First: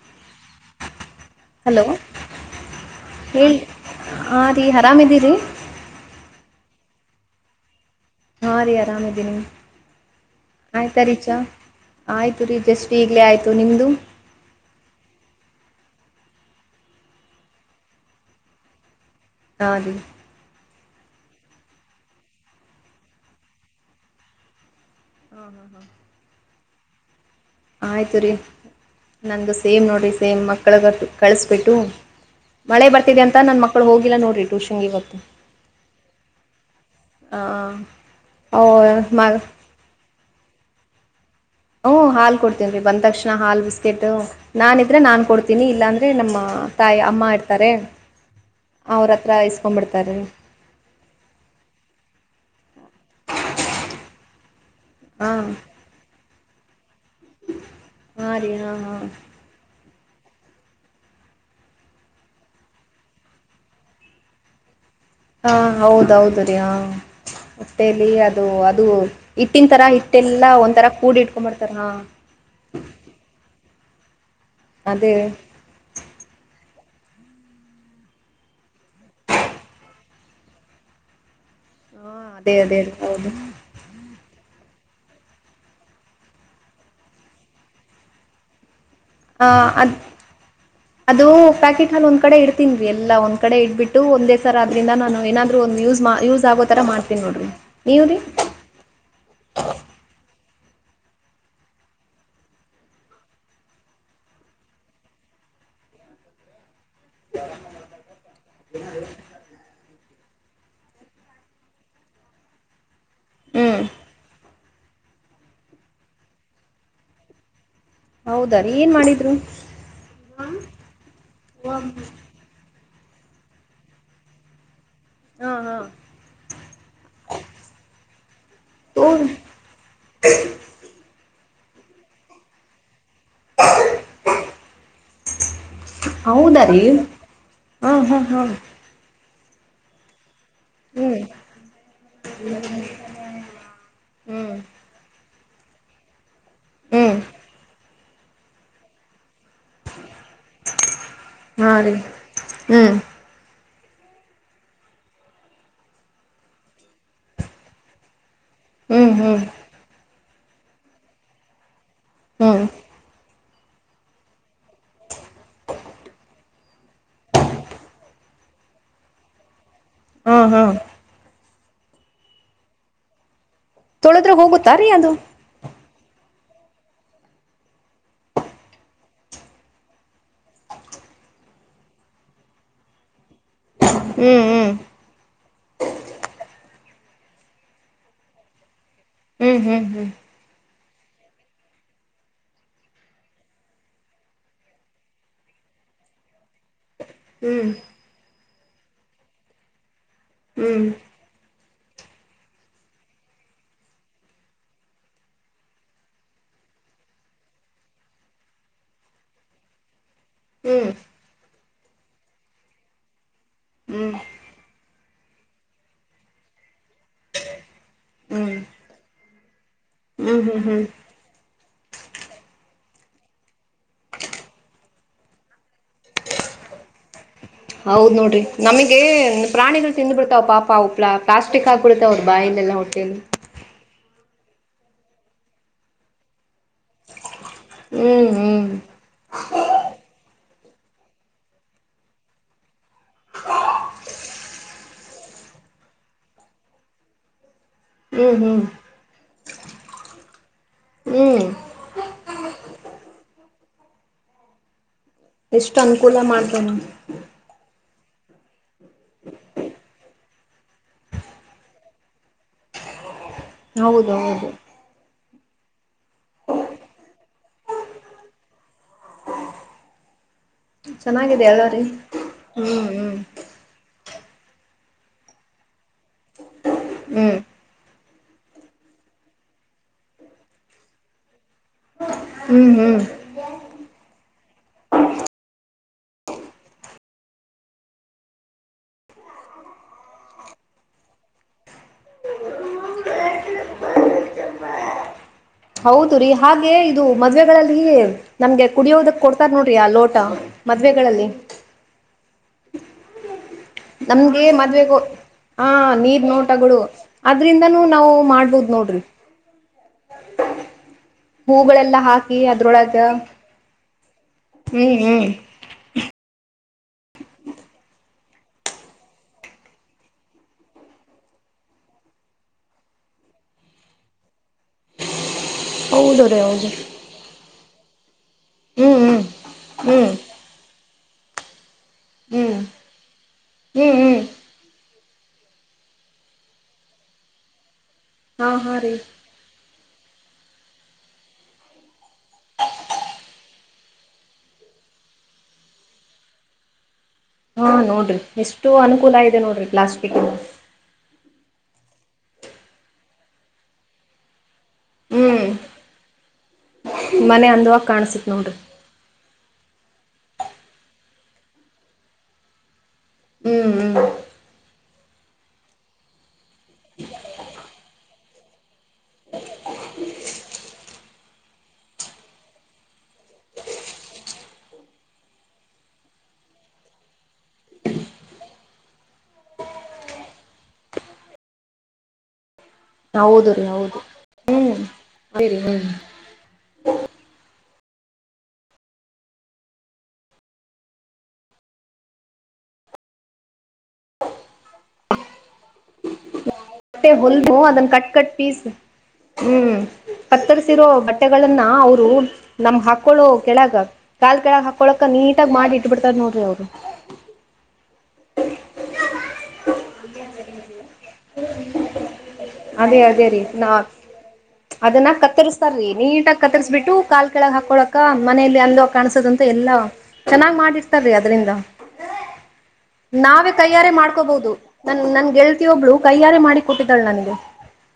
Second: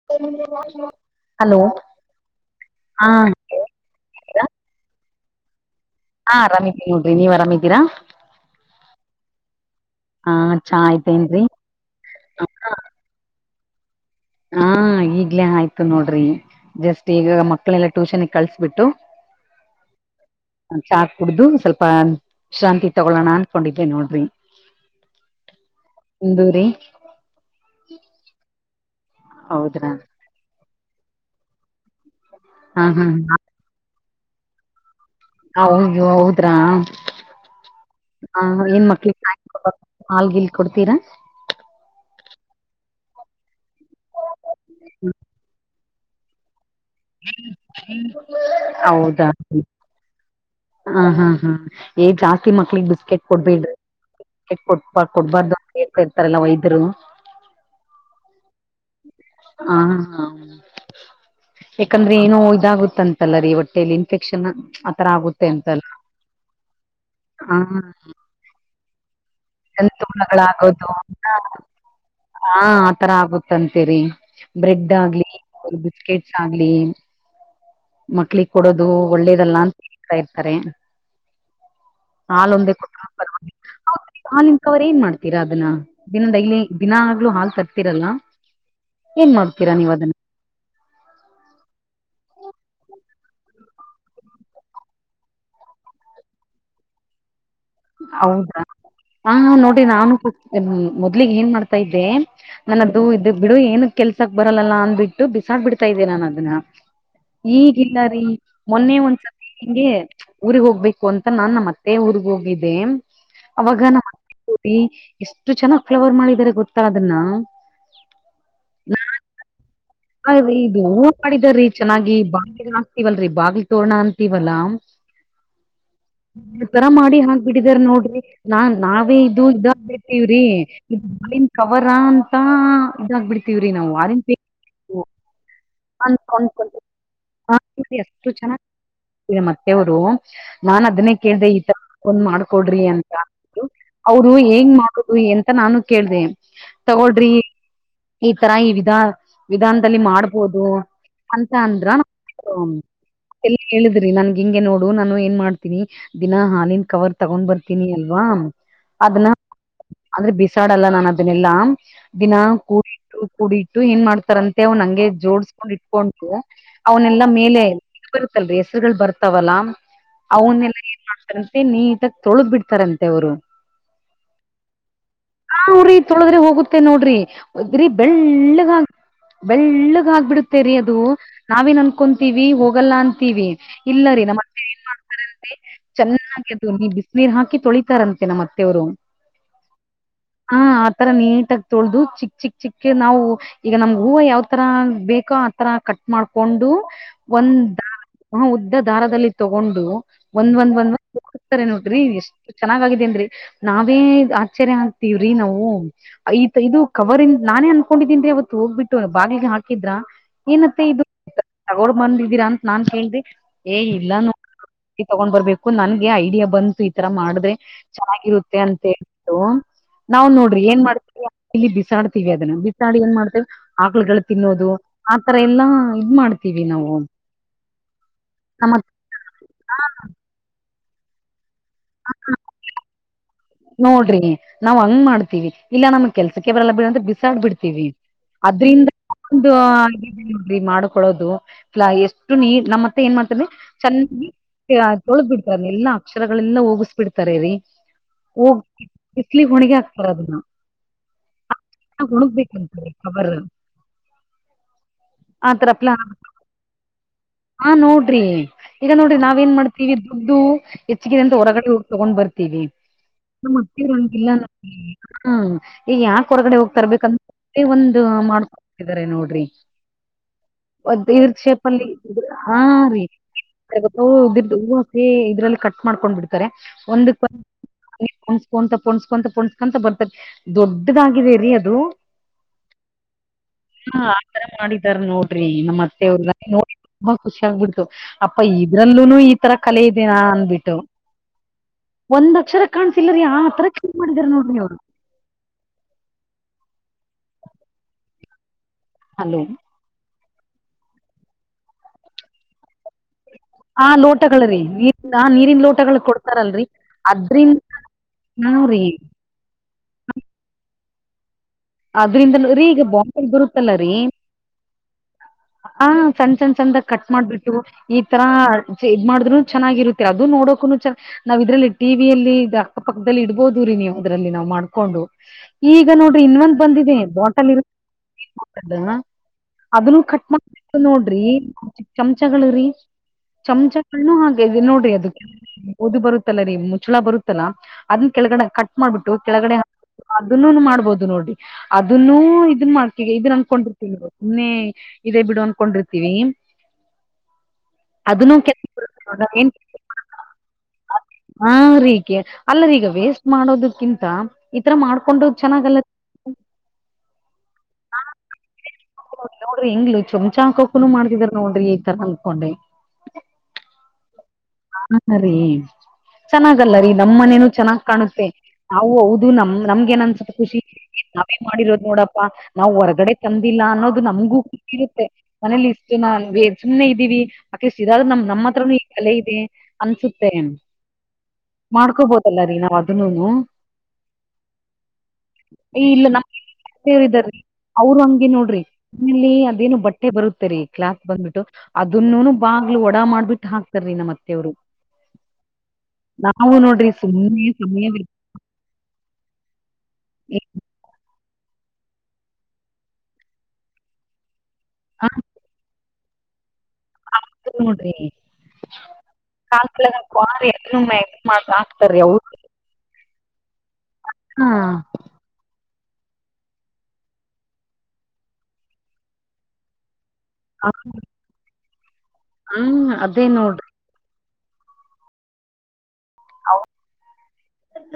[inaudible] Hello ಹಾ ಹೇಳಿ ಹಾ ಹಾ ರೀ ಆರಾಮಿದ್ದೀರಿ ಹಾ ಆರಾಮಿದೀ ನೋಡ್ರಿ ನೀವ ಆರಾಮಿದ್ದೀರಾ ಹಾ ರೀ ಆರಾಮಿದ್ದೀನಿ ಹಾ ಚಾ ಆಯ್ತಾ ರೀ ಚಾ ಆಯ್ತೇನ್ರಿ ಆಯ್ತು ರೀ ಜಸ್ಟ್ ಈಗ್ಲೇ ಆಯ್ತು ನಿಮ್ಮದು ಹಾ ಈಗ್ಲೇ ಆಯ್ತು ನೋಡ್ರಿ ಜಸ್ಟ್ ಈಗ ಮಕ್ಕಳೆಲ್ಲ ಟ್ಯೂಷನ್ ಗೆ ಕಳಸಬಿಟ್ಟು. [unintelligible] ಚಾ ಕುಡ್ದು ಸ್ವಲ್ಪ ಶಾಂತಿ ತಗೊಳೋಣ ಅನ್ಕೊಂಡಿದ್ದೆ ನೋಡ್ರಿ. [inaudible] ನಿಂದು ರಿ. ಆಯಿತು ರೀ ನಂದು ಸೇಮ್ ಹೌದ್ರಾ ನೋಡಿರಿ ಸೇಮ್ ಮಕ್ಕಳಗು ಕಳಿಸ್ಬಿಟ್ಟು. ಹಾ ಮಳೆ ಹಾ ಬರ್ತಿದೆ ಅಂತ ನನ್ ಮಕ್ಕಳು ಹೋಗಿಲ್ಲ ನೋಡ್ರಿ ಟೂಷನ್ ಇವತ್ತು. ಹೌದ ಹೌದ್ರಾ ಹಾಂ ಓ ಏನ್ ಮಕ್ಳಿಗೆ ಮ [unintelligible] ಹಾಲ್ಗಿಲ್ ಕೊಡ್ತೀರಾ. ಹ್ ಹಾಲ್ ಕೊಡ್ತೀನ್ ರೀ ಬಂದ ತಕ್ಷಣ ಹಾಲ್ ಬಿಸ್ಕೆಟ್ ನಾನ್ ಇದ್ರೆ ನಾನ್ ಕೊಡ್ತೀನಿ ಇಲ್ಲಾಂದ್ರೆ. ರೀ ನಮ್ಮ ತಾಯಿ ಅಮ್ಮ ಇರ್ತಾರೆ ಅವ್ರ ಹೌದಾ ಹತ್ರ ಇಸ್ಕೊಂಡ್ಬಿಡ್ತಾರೆ ರಿ. ಹ ಹ್ಮ್ ಹ್ಮ ಹೆ ಜಾಸ್ತಿ ಮಕ್ಕಳಿಗ್ ಬಿಸ್ಕೆಟ್ ಕೊಡ್ಬೇಡ ರಿ. ಕೊಬ ಹಾಂ ಕೊಡ್ಬಾರ್ದು ಹೇಳ್ತಾ ಇರ್ತಾರಲ್ಲ ವೈದ್ಯರು. ಹಾ ರೀ ಹಾ ಹಾ. ಹ ಹಾ. ಯಾಕಂದ್ರೆ ಏನೋ ಇದಾಗುತ್ತಂತಲ್ಲ ರೀ ಹೊಟ್ಟೇಲಿ ಇನ್ಫೆಕ್ಷನ್. ಆತರ ಆಗುತ್ತೆ ಹಾ ಅಂತಲ್ಲ ಹೌದು ಹೌದು ರೀ ಅ ಹ ಹೊಟ್ಟೇಲಿ ಅ ಅದು ಇಟ್ಟಿನ ತರ ಇಟ್ಟೆಲ್ಲಾ ಒಂದ ಜಂತುಗಳಾಗೋದು ತರ ಕೂಡಿ ಇಟ್ಕೊಂಬಡ್ತಾರ. ಹಾ ಆತರ ಆಗುತ್ತೆ ಅಂತೆ ರೀ ಬ್ರೆಡ್ ಅದೇ ಆಗ್ಲಿ ಅವ ಬಿಸ್ಕೆಟ್ಸ್ ಆಗ್ಲಿ. ಮಕ್ಕಳಿಗ್ ಕೊಡೋದು ಒಳ್ಳೇದಲ್ಲ ಅಂತ ಹೇಳ್ತಾ ಇರ್ತಾರೆ. ಹಾ ಅದೇ ಅದೇ ಹೌದು. ಹಾಲಿನ್ ಕವರ್ ಏನ್ ಮಾಡ್ತೀರಾ ಅದನ್ನ ಇನ್ನ ಡೈಲಿ ದಿನಾಗ್ಲೂ ಹಾಲ್ ತರ್ತಿರಲ್ಲ. ಏನ್ ಆ ಮಾಡ್ತೀರಾ ಅದ. ನೀವ್ ಅದನ್ನ ಅದು ಪ್ಯಾಕೆಟ್ ನ ಒಂದ್ ಕಡೆ ಇಡ್ತೀನಿ ರ ಎಲ್ಲ ಒಂದ್ ಕಡೆ ಇಟ್ಬಿಟ್ಟು ಒಂದೇ ಸರ ಅದ್ರಿಂದ ನಾನು ಏನಾದರೂ ಒಂದು ಯಸ್ ಮಾ ಯೂಸ ಮ ಸ ಆಗೋತರ ಮಾಡ್ತನಿ ನೋಡ್ರಿ. ನೀವು ರೀ ಹೌದಾ ಹಾ ನೋಡಿರಿ ನಾನು ಮೊದ್ಲಿಗ ಏನ್ ಮಾಡ್ತಾ ಇದ್ದೆ. ನನ್ನದು ಇದ ಬಿಡು ಏನ ಕೆಲ್ಸಕ್ ಬರಲ್ಲಾ ಅಂದ್ಬಿಟ್ಟು ಬಿಸಾಕ್ ಬಿಡ್ತಾ ಇದ್ದೆ ನಾನ್ ಅದನ್ನ. ಈಗಿಲ್ಲ ರೀ ಮೊನ್ನೆ ಒಂದ್ಸಲ. ಹಿಂಗೆ ಊರಿಗ್ ಹೋಗ್ಬೇಕು ಅಂತ ನಾನ್ ನಮ್ಮ ಮತ್ತೆ ಊರ್ಗ್ ಹೋಗಿದ್ದೆ. ಹ್ಮ್ ಅವಾಗ ನಮ್ಮ ಅತ್ತೆ ಸೊಸೆ ಎಷ್ಟು ಚೆನ್ನಾಗ್ ಫ್ಲವರ್ ಮಾಡಿದಿದ್ದಾರೆ ಗೊತ್ತಾ ಅದನ್ನ. ಹೌದಾ ರೀ ಏನ್ ಮಾಡಿದ್ರು. ಅ ಇದು ಹೂ ಮಾಡಿದಾರ್ರೀ ಚೆನ್ನಾಗಿ ಬಾಗ್ಲಿಗಳ ಹಕ್ತತಿವಲ್ರರಿ ಬಾಗಿಲಿ ತೋರ್ರಣ ಅಂತೀವಲ್ಲ. ಹಾ ಹಾ ತರ ಮಾಡಿ ಹಾಕ್ಬಿಟ್ಟಿದಾರ ನೋಡ್ರಿ ನಾ ತೋ ನಾವೇ ಇದು ಇದ. ವ್ರಿ ಕವರ ಅಂತ ಇದಾಗಬಿಡ್ತೀವ್ರಿ ನಾವು ಆರೆಂಜ್ ಪೇ. ಹೌದಾ ಅನ್ಕೊಂಡಕೊಂಡ ರೀ ಹಾ ಹಾ ಅಷ್ಟು ಹಾ ಚನ್ನಗ. ಮತ್ತೆ ಅವರು ನಾನ್ ಅದನ್ನೇ ಹ್ಮ್ ಕೇಳ್ದ ಈ ತರ ಒಂದ್ ಮಾಡ್ಕೊಡ್ರಿ ಅಂತ. ಅವರು ಹ್ಮ್ ಹೆಂಗ್ ಮಾಡುದು ಎಂತ ನಾನು ಕೇಳ್ದೆ ಹ್ಮ್ ತಗೋಳ್ರಿ. ಈ ತರ ಈ ವಿಧ. ವಿಧಾನದಲ್ಲಿ ಮಾಡ್ಬೋದು ಅಂತ ಹಾ ಅಂದ್ರ. ರೀ ಹ್ಮ್ ಎಲ್ಲ ಹೇಳಿದ್ರಿ ನನ್ ಹಿಂಗೆ ನೋಡು ನಾನು ಏನ್ ಮಾಡ್ತೀನಿ. ದಿನಾ ಹಾಲಿನ ಕವರ್ ತಗೊಂಡ್ ಬರ್ತೀನಿ ಅಲ್ವಾ. ಹ್ಮ್ ಅದನ್ನ ಹ್ಮ್ ಅಂದ್ರೆ ಬಿಸಾಡಲ್ಲ ನಾನು ಅದನ್ನೆಲ್ಲಾ ದಿನ ಹ್ಮ್ ಕೂ ಕೂಡಿಟ್ಟು ಕೂಡಿಟ್ಟು ಏನ್ ಮಾಡ್ತಾರಂತೆ ಅವ್ನ್ ನಂಗೆ ಜೋಡ್ಸ್ಕೊಂಡ್ ಇಟ್ಕೊಂಡು. ಅವನೆಲ್ಲಾ ಮೇಲೆ ಇದು ಬರುತ್ತಲ್ರರಿ ಹೆಸರುಗಳು ಬರ್ತಾವಲ್ಲ. ಹಾ ಹಾ ಅವನ್ನೆಲ್ಲ ಏನ್ ಮಾಡ್ತಾರಂತೆ ನೀಟಾಗ್ ತೊಳದ್ ಬಿಡ್ತಾರಂತೆ ಅವ್ರು. ತೊಳದ್ರೆ ಹೋಗುತ್ತಾ ರೀ ಅದು. ಹಾಹು ರೀ ತೊಳದ್ರೆ ಹೋಗುತ್ತೆ ನೋಡ್ರಿ ಅ ಬಿರೀ ಬೆಳ್ಳಗ ಆ ಬೆಳ್ಳಗ್ ಆಗ್ಬಿಡುತ್ತೇರಿ ಅದು ನಾವೇನ್ ಅನ್ಕೊಂತೀವಿ ಹೋಗಲ್ಲ ಅಂತೀವಿ. ಇಲ್ಲ ರೀ ನಮ ಹ್ಮ್ ಅಕ್ಕ ಏನ ಹ್ಮ್ ಮ ಚೆನ್ನಾಗಿ ಅದು ನೀ ಬಿಸಿನೀರ್ ಹಾಕಿ ತೊಳಿತಾರಂತೆ ನಮ್ ಅತ್ತೆ ಅವ್ರು. ಹ್ಮ್ ಹ್ಮ್ ಹ್ಮ್. ಹಾ ಆತರ ನೀಟಾಗಿ ತೊಳ್ದದು ಚಿಕ್ ಚಿಕ್ ಚಿಕ್ಕ ನಾವು ಈಗ ನಮ್. ಹೂವು ಯಾವ್ತರ ಬೇಕೋ ಆತರ ಕಟ್ ಮಾಡ್ಕೊಂಡು ಹ್ಮ್ ಒಂದ. ಹ ಉದ್ದ ದಾರದಲ್ಲಿ ತಗೊಂಡು ಒಂದ್ ಒಂದ್ ಹ್ಮ್ ಒಂದ್ಂದ್ತಾರೆ ನೋಡ್ರಿ ಎಷ್ಟ. ಚೆನ್ನಾಗಿದೇನ್ರಿ ನಾವೆ ಆಶ್ಚರ್ಯ ಆಗ್ತವ್ರಿ ನಾವು. ಈತ್ ಇದು ಕವರ್ ಇಂದ ನಾನೇ ಅನ್ಕೊಂಡಿದೀನ್ರಿ ಅವತ್ತು ಹೋಗ್ಬಿಟ್ಟು. ಬಾಗಿಲಿಗೆ ಹಾಕಿದ್ರ ಹ್ಮ್ ಹ್ಮ್ ಏನತ್ತೆ ಇದು. ಹ್ಮ್ ತಗೋಂಡ ಬಂದಿದ್ದೀರಾ ಅಂತ ನಾನ್ ಕೇಳ್ರಿ ಏ ಹ್ಮ್ ಇಲ್ಲಾನು. ತಗೊಂಡ್ ಬರ್ಬೇಕು ನನ್ಗೆ ಐಡಿಯಾ ಬಂತು ಈತರ ಮಾಡಿದ್ರೆ. ಚೆನ್ನಾಗಿರುತ್ತೆ ಹ್ಮ್ ಅಂತ ಹೇಳ್ದುಳು. ನಾವ್ ನೋಡ್ರಿ ಹ್ಮ್ ಏನ್ ಹ್ಮ್ ಮಾಡ್ತೀವಿ ಅಲ್ಲಿ ಇಲ್ಲಿ ಬಿಸಾಡ್ತೀವಿ ಅದನ್ನ ಬಿಸಾಡಿ ಏನ್ ಮಾಡ್ತೇವಿ. ಆಕ್ಳಗಳು ತಿನ್ನೋದು ಆತರ ಎಲ್ಲಾ ಇದ್ ಮಾಡ್ತೀವಿ ನಾವು. ಹೌದು ನೋಡ್ರಿ ನಮ್ಮ ನಮಗೆ ಪ್ರಾಣಿಗಳು ತಿಂದು ಬಿಡ್ತಾವ್ ಪಾಪ ಪ್ಲ. ಪ್ಲಾಸ್ಟಕ್ ಹಾಕ್ಬುಡ್ತಾವ್ ಬಾಯ್ಲೆಲ್ಲ ಹೊಟ್ಟೇಲಿ. ನೋಡ್ರಿ ನಾವ್ ಹಂಗ್ ಮಾಡ್ತೀವಿ ಇಲ್ಲ ನಮ್ಗ್ ಕೆಲ್ಸಕ್ಕೆ ಬರಲ್ಲ ಬಿಡ್ ಅಂತ ಬಿಸಾಕ್ ಬಿಡ್ತವಿ. ಹ್ಮ್ ಹ್ಮ್ ಅದ್ರಿಂದಡರಿ ಒಂದ ಇದು ಇದೆಲ್ಲ ರಿ ಮಾಡಕೊಳ್ಳೋದು. ಇಲಾ ಎಷ್ಟು ನೀರ್ ನಮ್ಮತ್ತೆ ಏನ್ ಮಾಡ್ತಂದ್ರೆ ಚೆನ್ನಾಗಿ. ತೊಳದ್ಬಿಡ್ತಾರ ಎಲ್ಲ ಅಕ್ಷರಗಳೆಲ್ಲಾ ಹೋಗಿಸ್ ಬಿಡ್ತಾರೆರಿ. ಹ್ಮ್ ಹೋಗ್ ಹ್ಮ್ ಬಿಸಲಿ ಗೆ ಹೊಣಗಿ ಹಾಕ್ತಾರ ಅದನ್ನ. ಹ್ಮ್ ಹುಣಗ್ಬೇಕಂತ ಕವರ್. [inaudible] ಆತರ ಪಲಾನ್ ಅನುಕೂಲ ಮಾಡ್ತಾನ ಹ ನೋಡ್ರಿ. ಈಗ ನೋಡ್ರಿ ನಾವ ಏನ್ ಮಾಡ್ತೀವಿ ದುಡ್ಡು ಹೆಚ್ಚಿಗೆ ಅಂತ ಹೊರಗಡೆ ಹೋಗಿ ತಗೊಂಡ್ ಬರ್ತೀವಿ. ನಮ್ಮ ಅತ್ತಿರ ಹಂಗಿಲ್ಲ ಹೌದೌದು ಹ್ಮ್ ಈ ಯಾಕ ಹೊರಗಡೆ ಹೋಗ್ತರ್ಬೇಕಂತ. ಎ ಒಂದ ಮಾಡ್ಕೊತಿದ್ದಾರೆ ನೋಡ್ರಿ. ಒಂದ ಇರ್ದ ಚೆನ್ನಾಗಿದೆ ಅಲ್ಲ ರೀ ಶೇಪಲ್ಲಿ ಇದ ಹಾ ಹ್ಮ್ ರೀ. ಹ್ಮ್ ತ್ತು ಹ ಇದ ಹೂ ಹಕಿ ಇದ್ರಲ್ಲಿ ಕಟ್ ಮಾಡ್ಕೊಂಡ್ ಬಿಡ್ತಾರೆ ಒಂದಕ್ ಹ್ಮ್ ಪೋಣ್ಕೊಂತ ಪುಣ್ಸ್ಕೊಂತ ಪುಣ್ಸ್ಕೊಂತ ಬರ್ತದ ದೊಡ್ಡದಾಗಿದೆ ರಿ ಅದು. ಹ್ಮ್ ಹ್ಮ್. ಹಾ ಆತರ ಮಾಡಿದಾರ ನೋಡ್ರಿ ನಮ್ಮ್ ಅತ್ತೆ ಅವ್ರ ನೋಡ. ತುಂಬಾ ಖುಷಿ ಆಗ್ಬಿಡ್ತು ಅಪ್ಪ ಇದ್ರಲ್ಲೂನು ಈ ತರ ಕಲೆ ಇದೀನಾ ಅಂದಬಿಟ್ಟು. ಒಂದ್ ಅಕ್ಷರ ಕಾಣ್ಸಿಲ್ಲರೀ ಆ ತರ ಕ್ಲೀನ್ ಮಾಡಿದ್ರ ನೋಡ್ರಿ ಅವ್ರು. ಹೌದು ರೀ ಹಾಗೆ ಇದು ಮದ್ವೆಗಳಲ್ಲಿ ನಮ್ಗೆ ಕುಡಿಯೋದಕ್ ಹಲೋ ಕೊಡ್ತಾರ ನೋಡ. ಆ ಲೋಟ ಮದವೆಗಳಲ್ಲಿ. ಆ ನಮ್ಗೆ ಲೋಟಗಳರಿ ಮದ್ವೆಗ ನೀರ್ ಆ ನೀರಿನ ಹ ಲೋಟಗಳು ನೀರ್ ಕೊಡ್ತಾರಲ್ರರಿ ನೋಟಗಳು ಅದ್ರಿಂದ ಅದ್ರಿಂದನೂ ನಾವು. ಹಾ ಮಾಡ್ಬೋದು ರೀ ನೋಡ್ರಿ. ಹೂಗಳೆಲ್ಲ ಅದ್ರಿಂದ ಹಾಕಿ ರೀ ಈಗ ಅದ್ರೊಳಗ ಬಾಟಲ್ ಬರುತ್ತಲ್ಲ ಹ್ಮ್ ಹ್ಮ್. ಹ ಸಣ್ಣ ಸಣ್ಣ ಸಣ್ಣದಾಗ ಕಟ್ ಮಾಡ್ಬಿಟ್ಟು ಈ. ಈ ತರ ಇದ ಮಾಡ್ನು ಚೆನ್ನಾಗಿರುತ್ತೆ ಅದು ನೋಡೋಕು ಚ. ನಾವ್ ಇದ್ರಲ್ಲಿ ಟಿವಿಯಲ್ಲಿ ಅಕ್ಕ ಪಕ್ಕದಲ್ಲಿ ಇಡ್ಬೋದು್ರೀ ನೀವು ಅದ್ರಲ್ಲಿ ನಾವ್ ಮಾಡ್ಕೊಂಡು. ಈಗ ನೋಡ್ರಿ ಹೌದು ರೀ ಇನ್ನೊಂದ್ ಹೌದು ಬಂದಿದೆ ಬಾಟಲ್, [unintelligible] ಇರು ಹ್ಮ್ ಹ್ಮ್ ಅದನ್ನು ಕಟ್ಟ. ನೋಡ್ರಿ [unintelligible] ಚಮಚಗಳು ಹ್ಮ್ ಹ್ಮ್ ರೀ ಹ್ಮ್ ಚಮಚಗಳುನು ಹ್ಮ್ ಹಾಗ. [unintelligible] ನೋಡ್ರಿ ಅದು ಇದು ಬರುತ್ತಲ್ಲ ರೀ ಮುಚ್ಚಳ ಬರುತ್ತಲ್ಲಾ ಅದನ್ನ ಕೆಳಗಡೆ ಹಾ ಕಟ್ ಹಾ ರೀ ಮಾಡ್ಬಿಟ್ಟು. ಕೆಳಗಡೆ [unintelligible] ಅದನ್ನು ಮಾಡ್ಬೋದು ನೋಡಿ. ಅದನ್ನು ಇದನ್ ಮಾಡ್ತವಿ ಇದನ್ ಅನ್ಕೊಂಡಿರ್ತಿರಿ ನೀವು ನಿನ್ನೆ. ಇದೇ ಬಿಡು ಅನ್ಕೊಂಡಿರ್ತೀವಿ. ಹಾ ನೋಡ್ರಿ ಅದನ್ನು ಎಷ್ಟು ಅನುಕೂಲ ಇದೆ. ಏನ್ ನೋಡ್ರಿ ಪ್ಲಾಸ್ಟಿಕ್ನು. ಹಾ ರೀಗೆ ಅಲ್ಲರಿ ಈಗ ವೇಸ್ಟ್ ಮಾಡೋದಕ್ಕಿಂತ. ಈ ತರ ಮಾಡ್ಕೊಂಡ್ರು ಹ್ಮ್ ಚೆನ್ನಾಗಲ್ಲ. ಮನೆ ಅಂದವಾಗಿ ಕಾಣ್ಸುತ್ತೆ ನೋಡ್ರಿ. ನೋಡ್ರಿ ಇಂಗುಳು ಚುಮಚಾ ಆಕೋನು ಮಾಡತಿದಾರ್ ನೋಡ್ರಿ ಈ ತರ ಅಂದಕೊಂಡ್ರಿ. ಹ್ಮ್ ಹ್ಮ್. ಆಗಲ್ಲಾ ರೀ ಚೆನ್ನಾಗಲ್ಲ ರೀ ನಮ್ಮನೇನೂ ಚೆನ್ನಾಗ್ ಕಾಣುತ್ತೆ. ನಾವು ಹೌದು ನಮ್ ನಮಗೇನು ಅನ್ಸಕತತಿ. ನಾವೇ ಮಾಡಿರೋದ್ ನೋಡಪ್ಪಾ ನಾವ್ ಹೊರಗಡೆ ತಂದಿಲ್ಲ ಅನ್ನೋದು ನಂಗುಗೊತ್ತಿರುತ್ತೆ. ಮನೇಲಿ ಇರ್ತೀವಿ ಸುಮನೆ ಇದ್ದೀವಿ ಅಟ್ಲೀಸ್ಟ್ ಇದಾದ್ರೂ ನಮ್ ಹತ್ರನು ಈ ಕಲೆ. [unintelligible] [unintelligible] ಅನ್ಸುತ್ತೆ ರೀ ಮಾಡ್ಕೋಬೋದಲ್ಲ ರೀ ನಾವ್. ಅದನ್ನುನು ಹೌದು ರೀ ಹೌದು ಹ್ಮ್. ೇವಾರೀ. [unintelligible] ಅವರು ಹಂಗೆ ನೋಡ್ರಿ. ಇಲ್ಲಿ ಅದೇನು ಬಟ್ಟೆ ಬರುತ್ತೆರಿ ಕ್ಲಾತ್ ಬಂದ್ಬಿಟ್ಟು. ಅದನ್ನು ಬಾಗ್ಲು ಒಡಾ ಮಾಡ್ಬಿಟ್ಟು ಹಾಕ್ತಾರಿ ನಮ್ಮ ಹತ್ತೆಯರು. ನಾವು ನೋಡ್. ಮತ್ತೆ ಹೊಲ್ಮು. [unintelligible] ಅದನ್ ಕಟ್ ಕಟ್ ಪಿಸ್ ಹ್ಮ್. ಏ- ಕತ್ತರ್ಸಿರೋ ಬಟ್ಟೆಗಳನ್ನ ಅವರು ನಮ್ ಹಾಕಳೋ ಕೆಳಗ. ಕಾಲ್ ಕೆಳಗೆ ಹಾಕೊಳಕ ನೀಟಾಗಿ ಮಾಡಿ ಇಟ್ ಬಿಡ್ತಾರೆ ನೋಡ್ರಿ ಅವರು. ಆಗ್ ನೋಡ್ರಿ ಕಲಾರ ಎಮ್ಮ. [unintelligible] ಹಾಕ್ತಾರಿ ಅವ್ರು. ಅದೇ ಅದೇ ರೀ ನಾ. ಹಾ. [unintelligible] ಅದನ್ನ ಕತ್ತರಿಸಸ್ತಾರೀ ನೀಟಾಗಿ ಕತ್ತರಿಸಬಿಟ್ಟು ಕಾಲ್ ಕೆಳಗ್ ಹಾಕೊಳಕ್ಕ ಮನಲಿ ಅಂದವಾಗಿ ಕಾಣಸದಂತ ಎಲ್ಲಾ. ಚೆನ್ನಾಗ್ ಮಾಡಿರ್ತಾರೀ ಅದ್ರಿಂದ ಹಾ ಅದೇ ನಾವೇ ನೋಡ್ರಿ ಕೈ ಯಾರೆ ಮಾಡ್ಕೋಬಹುದು. ನನ್ ನನ್ ಗೆಳತಿ ಒಬ್ಳು ಕೈಯಾರೆ ಮಾಡಿ ಕೊಟ್ಟಿದ್ದಾಳೆ. ನನಗೆ,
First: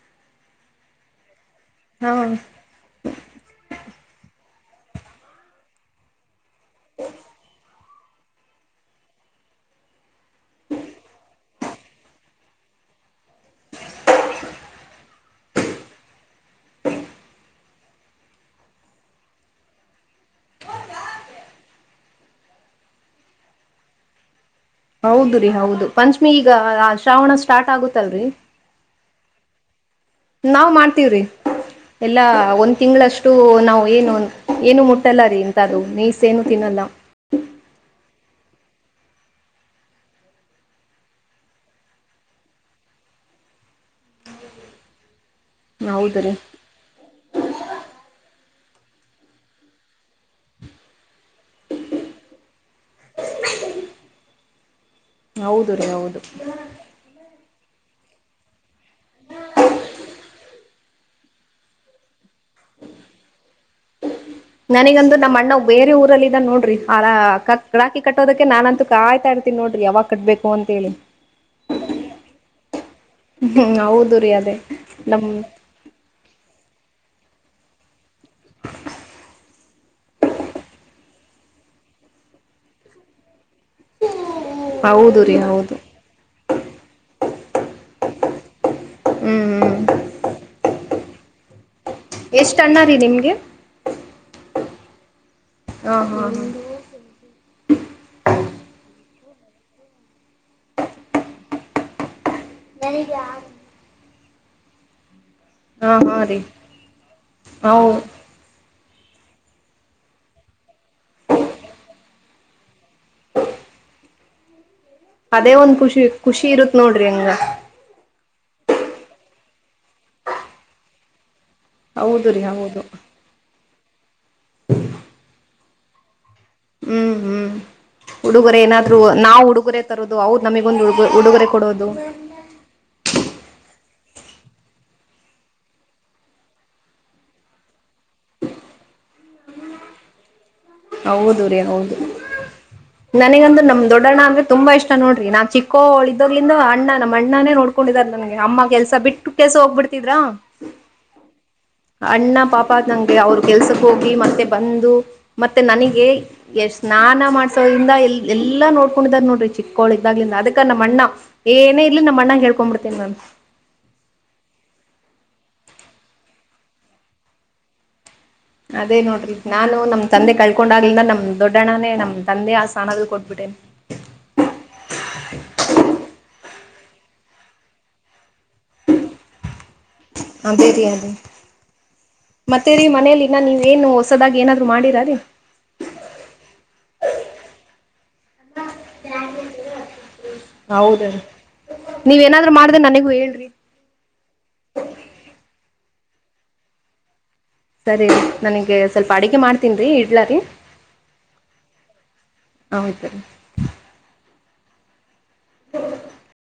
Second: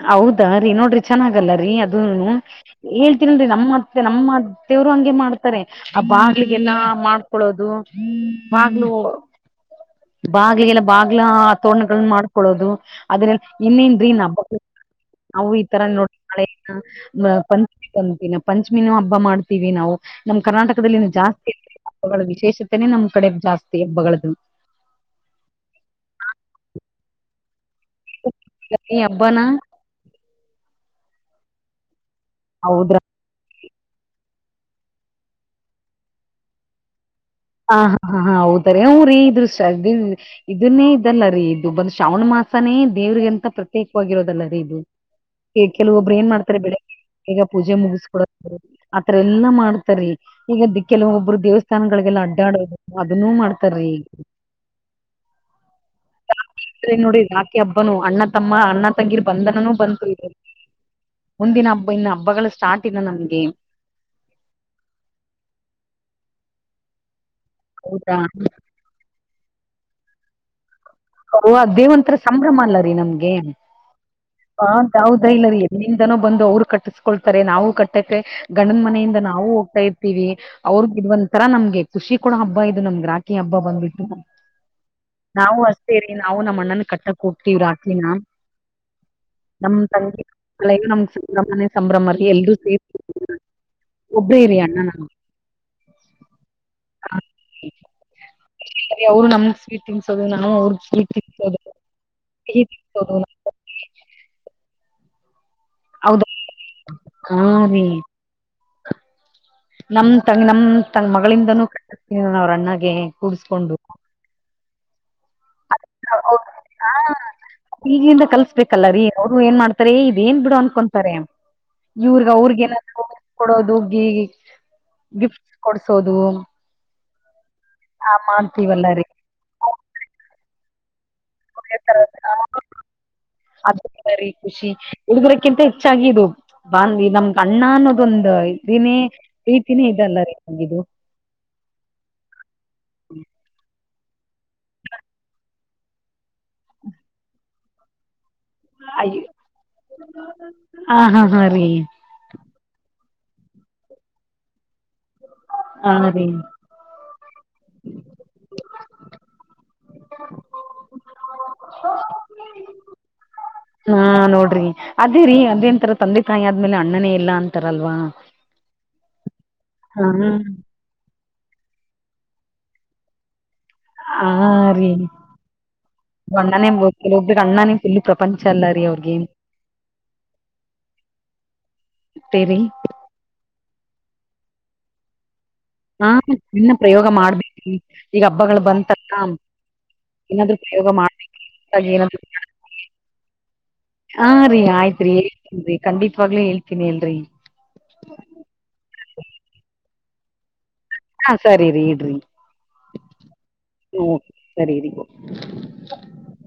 ಹೌದ ರೀ ನೋಡ್ರಿ ಚೆನ್ನಾಗಲ್ಲ ರೀ ಅದುನು. ಹಾ ಹೇಳ್ತೀನಲ್ರಿ ನಮ್ಮತ್ತೆ ನಮ್ಮತ್ತೇವ್ರು ಹಂಗೆ ಮಾಡ್. ಹಾ ಬಾಗ್ಲಿಗೆಲ್ಲ ಮಾಡ್ಕೊಳೋದು ಬಾಗ್ಲು. ಬಾಗ್ಲಿಗೆಲ್ಲ ಬಾಗ್ಲ ತೋರಣಗಳನ್ನ ಮಾಡ್ಕೊಳ್ಳೋದು. ಅದ್ರ ಇನ್ನೇನ್ರೀ ನಬ. [unintelligible] ನಾವು ಈತರ ನೋಡ್ರ ಮಳೆನಾ. [unintelligible] ಂತೀ ನ [unintelligible] ಪಂಚಮಿನ ಹಬ್ಬ ಮಾಡ್ತೀವಿ ನಾವು ನಮ್ಮ್ ಕರ್ನಾಟಕದಲ್ಲಿ ಜಾಸ್ತಿ. ಹಬ್ಬಗಳ ವಿಶೇಷತೆನೇ ನಮ್ಮ್ ಕಡೆ ಜಾಸ್ತಿ ಹಬ್ಬಗಳ್ದು. ಹೌದು ರೀ ಹೌದು ಪಂಚಮಿ ಈಗ ಶ್ರಾವಣ ಸ್ಟಾರ್ಟ್ ಆಗುತ್ತಲ್ರರಿ. [unintelligible] ಅಬ್ಬಾನ. ನಾವ್ ಮಾಡ್ತೀವ್ರಿ ಎಲ್ಲಾ ಒಂದ್ ಹೌದ್ರ ತಿಂಗಗಳಷ್ಟು. ಒಟ್ಟು ನಾವು ಏನು ಏನು ಮುಟ್ಟಲ್ಲ ರೀ ಇಂತ ಅದು ಮೀಸ್ ಏನು ತಿನ್ನಲ್ಲ. ಹ ಹಾ ಹಾ ಹಾ ಹೌದ್ರ ಅವ್ರೀ. [unintelligible] ಇದ್ಷ್ಟನ್. ಇದನ್ನೇ ಇದಲ್ಲರಿ ಇದು ಬಂದು ಶ್ರಾವಣ ಮಾಸನೇ ದೇವ್ರಿಗೆಂತ ಪ್ರತ್ಯೇಕವಾಗಿರೋದಲ್ಲರಿ ಇದು. [inaudible] ಈ ಕೆಲವೊಬ್ರು ಹೌದು ಏನ್ ರೀ ಮಾಡ್ತಾರೆ ಬೆಳಗ್ಗೆ. ಬೇಗ ಪೂಜೆ ಮುಗಿಸ್ಕೊಡ ಆತರ ಎಲ್ಲಾ ಮಾಡ್ತಾರಿೀ ಈಗ ಕೆಲವೊ. ಒಬ್ಬರು ದೇವಸ್ಥಾನಗಳಿಗೆಲ್ಲ ಅಡ್ಡಾಡೋದು ಅದನ್ನೂ ಮಾಡ್ತಾರ್ರೀ ಈ. ಹೌದು ರೀ ಹೌದು. ಅೆ ನೋಡಿ ರಾಕೆ ಹಬ್ಬನು ಅಣ್ಣ ತಮ್ಮ ಅಣ್ಣ ತಂಗಿರ್ ಬಂದನನುೂ ಬಂತ. ಮುಂದಿನ ಹಬ್ಬ ಇನ್ನ ಹಬ್ಬಗಳು ಸ್ಟಾರ್ಟ್ ಇಿನ ನಮಗೆ. ನನಗಂದು ನಮ್ಮ ಅಣ್ಣ ಬೇರೆ ಊರಲ್ಲಿ ಇದ ನೋಡ್ರಿ ಆ. ಕಡಾಕಿ ಹೌದಾ ಕಟ್ಟೋದಕ್ಕೆ ನಾನಂತೂ ಕಾಯ್ತಾ ಇರ್ತೀನಿ ನೋಡಿ ಯಾಗ ಕಟ್ಬೇಕು ಅಂತ ಹೇಳಿ. ಹ ದೇವಂತ್ರರ ಸಂಭ್ರಮ ಅಲ್ಲ ರೀ ನಮ್ಗೆ. ಹ್ಮ ಹೌದು ರರಿ ಅದ. ಬಾ ಯಾವದಾ ಇಲ್ಲ ರೀ ಎಲ್ಲಿಂದನೂ ಬಂದು ಅವ್ರು ಕಟ್ಟಿಸ್ಕೊಳ್ತಾರೆ ನಾವು ಕಟ್ಟ. ಕಟ್ಟಕೆ ಗಂಡನ ಮನೆಯಿಂದ ನಾವು ಹೋಗ್ತಾ ಇದವಿ. ಹೋಗ್ತೀವಿ ಅವ್ರ ಇದ ಒಂಂತರ ನಮ್ಗೆ ಖುಷಿ ಕೂಡ ಹಬ್ಬ ಇದು ನಮ್ಗೆ ರಾಕಿ ಹಬ್ಬ ಬಂದಬಿಟ್ಟು. ಹೌದು ರೀ ನಾವು ಹೌದು ಅಷ್ಟೇ ರೀ ನಾವು ನಮ್ಮ ಅಣ್ಣನ್ ಕಟ್ಟಕ್ ಹೋಗ್ತಿವಿ ರಾಕಿನಾ. ಹ್ಮ್ ನಮ್ ಹ್ಮ್ ತಂಗಿ ಕಳೆಯು ನಮ್ಗ್ ಸಂಭ್ರಮನೆ ಸಂಭ್ರಮ ರೀ ಎಲ್ರೂ ಎಷ್ಟ ಅಣ್ಣ ಸೇರ್. ರೀ ನಿಮ್ಗೆ ಒಬ್ಬ್ರೇ ಇರಿ ಅಣ್ಣನ. ಹ ಹಾ ಹಾ. [inaudible] ಅವ್ರು ನಮಗ್ ಸ್ವೀಟ್ ತಿನ್ಸೋದು ನಾನು ಅವ್ರಗ್ ಸ್ವೀಟ್ ತಿನ್ಸೋದು. ಹಾ ಹೌದಾ ಹಾ ರೀ [inaudible] ನಮ್ ತಂಗ್ ನಮ್ ತ ಮಗಳಿಂದನೂ ಕ ಅವ್ರ ಅಣ್ಣಗೆ ಕೂಡ್ಸ್ಕೊಂಡು. ಅದೇ ಒಂದ್ ಖುಷಿ ಖುಷಿ ಇರುತ್ತತ್ ನೋಡ್ರಿ ಹಂಗ. ಈಗಿಂದ ಕಲ್ಸ್ಬೇಕಲ್ಲ ರೀ ಅವ್ರು ಏನ್ ಮಾಡ್ತಾರೆ ಇದ ಏನ್ ಬಿಡು ಅನ್ಕೊತಾರೆ. ಹೌದು ಇವ್ರಗ ರೀ ಅವ್ರಗ ಹೌದು ಏನಾದ್ರು ಕೊಡೋದು ಗ ಗಿಫ್ಟ್ ಕೊಡ್ಸೋದು. ಹ್ಮ್ ಹ್ಮ್ ಆ ಹುಡುಗರ ಮಾಡ್ತೀವಲ್ಲ ಏನಾದ್ರು ರೀ ನಾವ್ ಹುಡುಗೊರೆ. ತದು ಅವದು ನಮಗೊಂದು ಉಡುಗ ಉಡುಗರೆ ಕೊಡೋದು. ಅದ ಬರಿ ಖುಷಿ ಹುಡುಗರಕ್ಕಿಂತ ಹೆಚ್ಚಾಗಿ ಇದು. ಬಾಂದವಿ ನಮ್ಗೆ ಅಣ್ಣ ಅನ್ನೋದೊಂದ ಇದನೇ ಪ್ರೀತಿನೇ ಇದಲ್ಲ ರೀ ಇದು. ಹೌದು ರೀ ಹೌದು. ನನಗಂದು ನಮಮ್ಮ ದೊಡ್ಡಣ್ಣಂದ್ರೆ ತುಂಬಾ ಇಷ್ಟ ನೋಡ್ರಿ ನಾ ಚಿಕ್ಕೋಳ ಇದ್ಲಂದ ಅಣ್ಣ ನಮ್ಮ್ ಅಣ್ಣನ ನೋಡ್. ನೋಕೊಂಡಿದಾರಲ್ಲ ನನ್ಗೆ ಅಮ್ಮ ಕೆಲ್ಸ ಬಿಟ್ಟು ಕೆಸ ಹೋಗ್ಬಿಡ್ತಿದ್ರ. ಹ ಹಾ ಹಾ ರೀ ಅಣ್ಣ ಪಾಪ ನಂಗೆ ಅವರು ಕೆಲ್ಸಕ್ಕೆ ಹೋಗಿ ಮತ್ತೆ ಬಂದು ಮತ್ತೆ ಹಾ ನನಗೆ ರೀ ಎಷ್ಟ. ನಾನ ಮಾಡ್ಸೋದ್ರಿಂದ ಎ ಎಲ್ಲಾ ನೋಡ್ಕೊಂಡಿದಾರ ನೋಡ್ರಿ. ಚಿಕ್ಕೋಳ ಇದ್ದಾಗ್ಲಿಂದ ಅದಕ್ಕ ನಮ್ಮ ಅ್ಣ ಏನೇ ಇರ್ಲಿ ನಮ್ಮ ಅಣ್ಣಗೆ ಹೇಳ್ಕೊಂಡ್ ಬಿಡುತ್ತೇನೀ ನಾನು‌. ಹಾ ನೋಡ್ರಿ ಅದೇ ರೀ ಅದೇಂತರ ತಂದೆ ತಾಯಿ ಆದ್ಮೇಲೆ ಅಣ್ಣನೇ ಇಲ್ಲ ಅಂತಾರಲ್ವಾ. ಅದೇ ನೋಡ್ರಿ ನಾನು ನಮ್ ಹಾ ತಂದೆ ಕಳ್ಕೊಂಡ. ನಲ ನಮ್ ದೊಡ್ಡಣನೇ ನಮ್ ತಂದೆ ಆ ಸ್ನಾನದ ಕೊಟ್ಬಿಟ್ಟೆ. ಹ ರೀ ಅಣ್ಣನೇ ಕೆ ಒಬ್್ದ ಅಣ್ಣನ. ಇಲ್ಲಿ ಪ್ರಪಂಚ ಅಲ್ಲ ರೀ ಅವ್ರಗೇ್. ಅದೇರಿ ಅದೇ ಮತ್ತೇರಿ ಮತ್ತೆ ರೀ ಮನೆಯಲ್ಲಿ. ಇನ್ನ ನೀವ ಏನು ಹೊಸದಾಗಿ ಏನಾದ್ರು ಮಾಡಿರ ರೀ. ಹಾ ಇನ್ನ ಪ್ರಯೋಗ ಮಾಡ್ಬಿ ಈಗ ಹಬ್ಬಗಳು ಬಂತಾರ. ಇನ್ನದುೋಗ ಹೌದ ಮಾಡ ರೀ ಜೀನ. ನೀವೇನಾದ್ರು ಮಾಡ್ದೆ ನನಗೂ ಹೇಳ್ರಿ ಹಾ ರರಿೀ ಆಯ್ತ್ರಿ ಹೇಳ್ತೀನ್ ಖಂಡಿತವಾಗ್ಲೇ ಹೇಳ್ತೀನಿ ಅಲ್ರರಿ. ಸರಿ ನನಗೆ ಸ್ವಲ್ಪ ಅಡಗೆ ಮಾಡ್ತೀನ್ ರೀ ಇಡ್ಲಾರಿ ಹಾ ಸರಿ ರೀ ಇಡ್ರಿ ಹೌದ ರೀ ಹ್ಮ ಸರಿ ರಿ [unintelligible]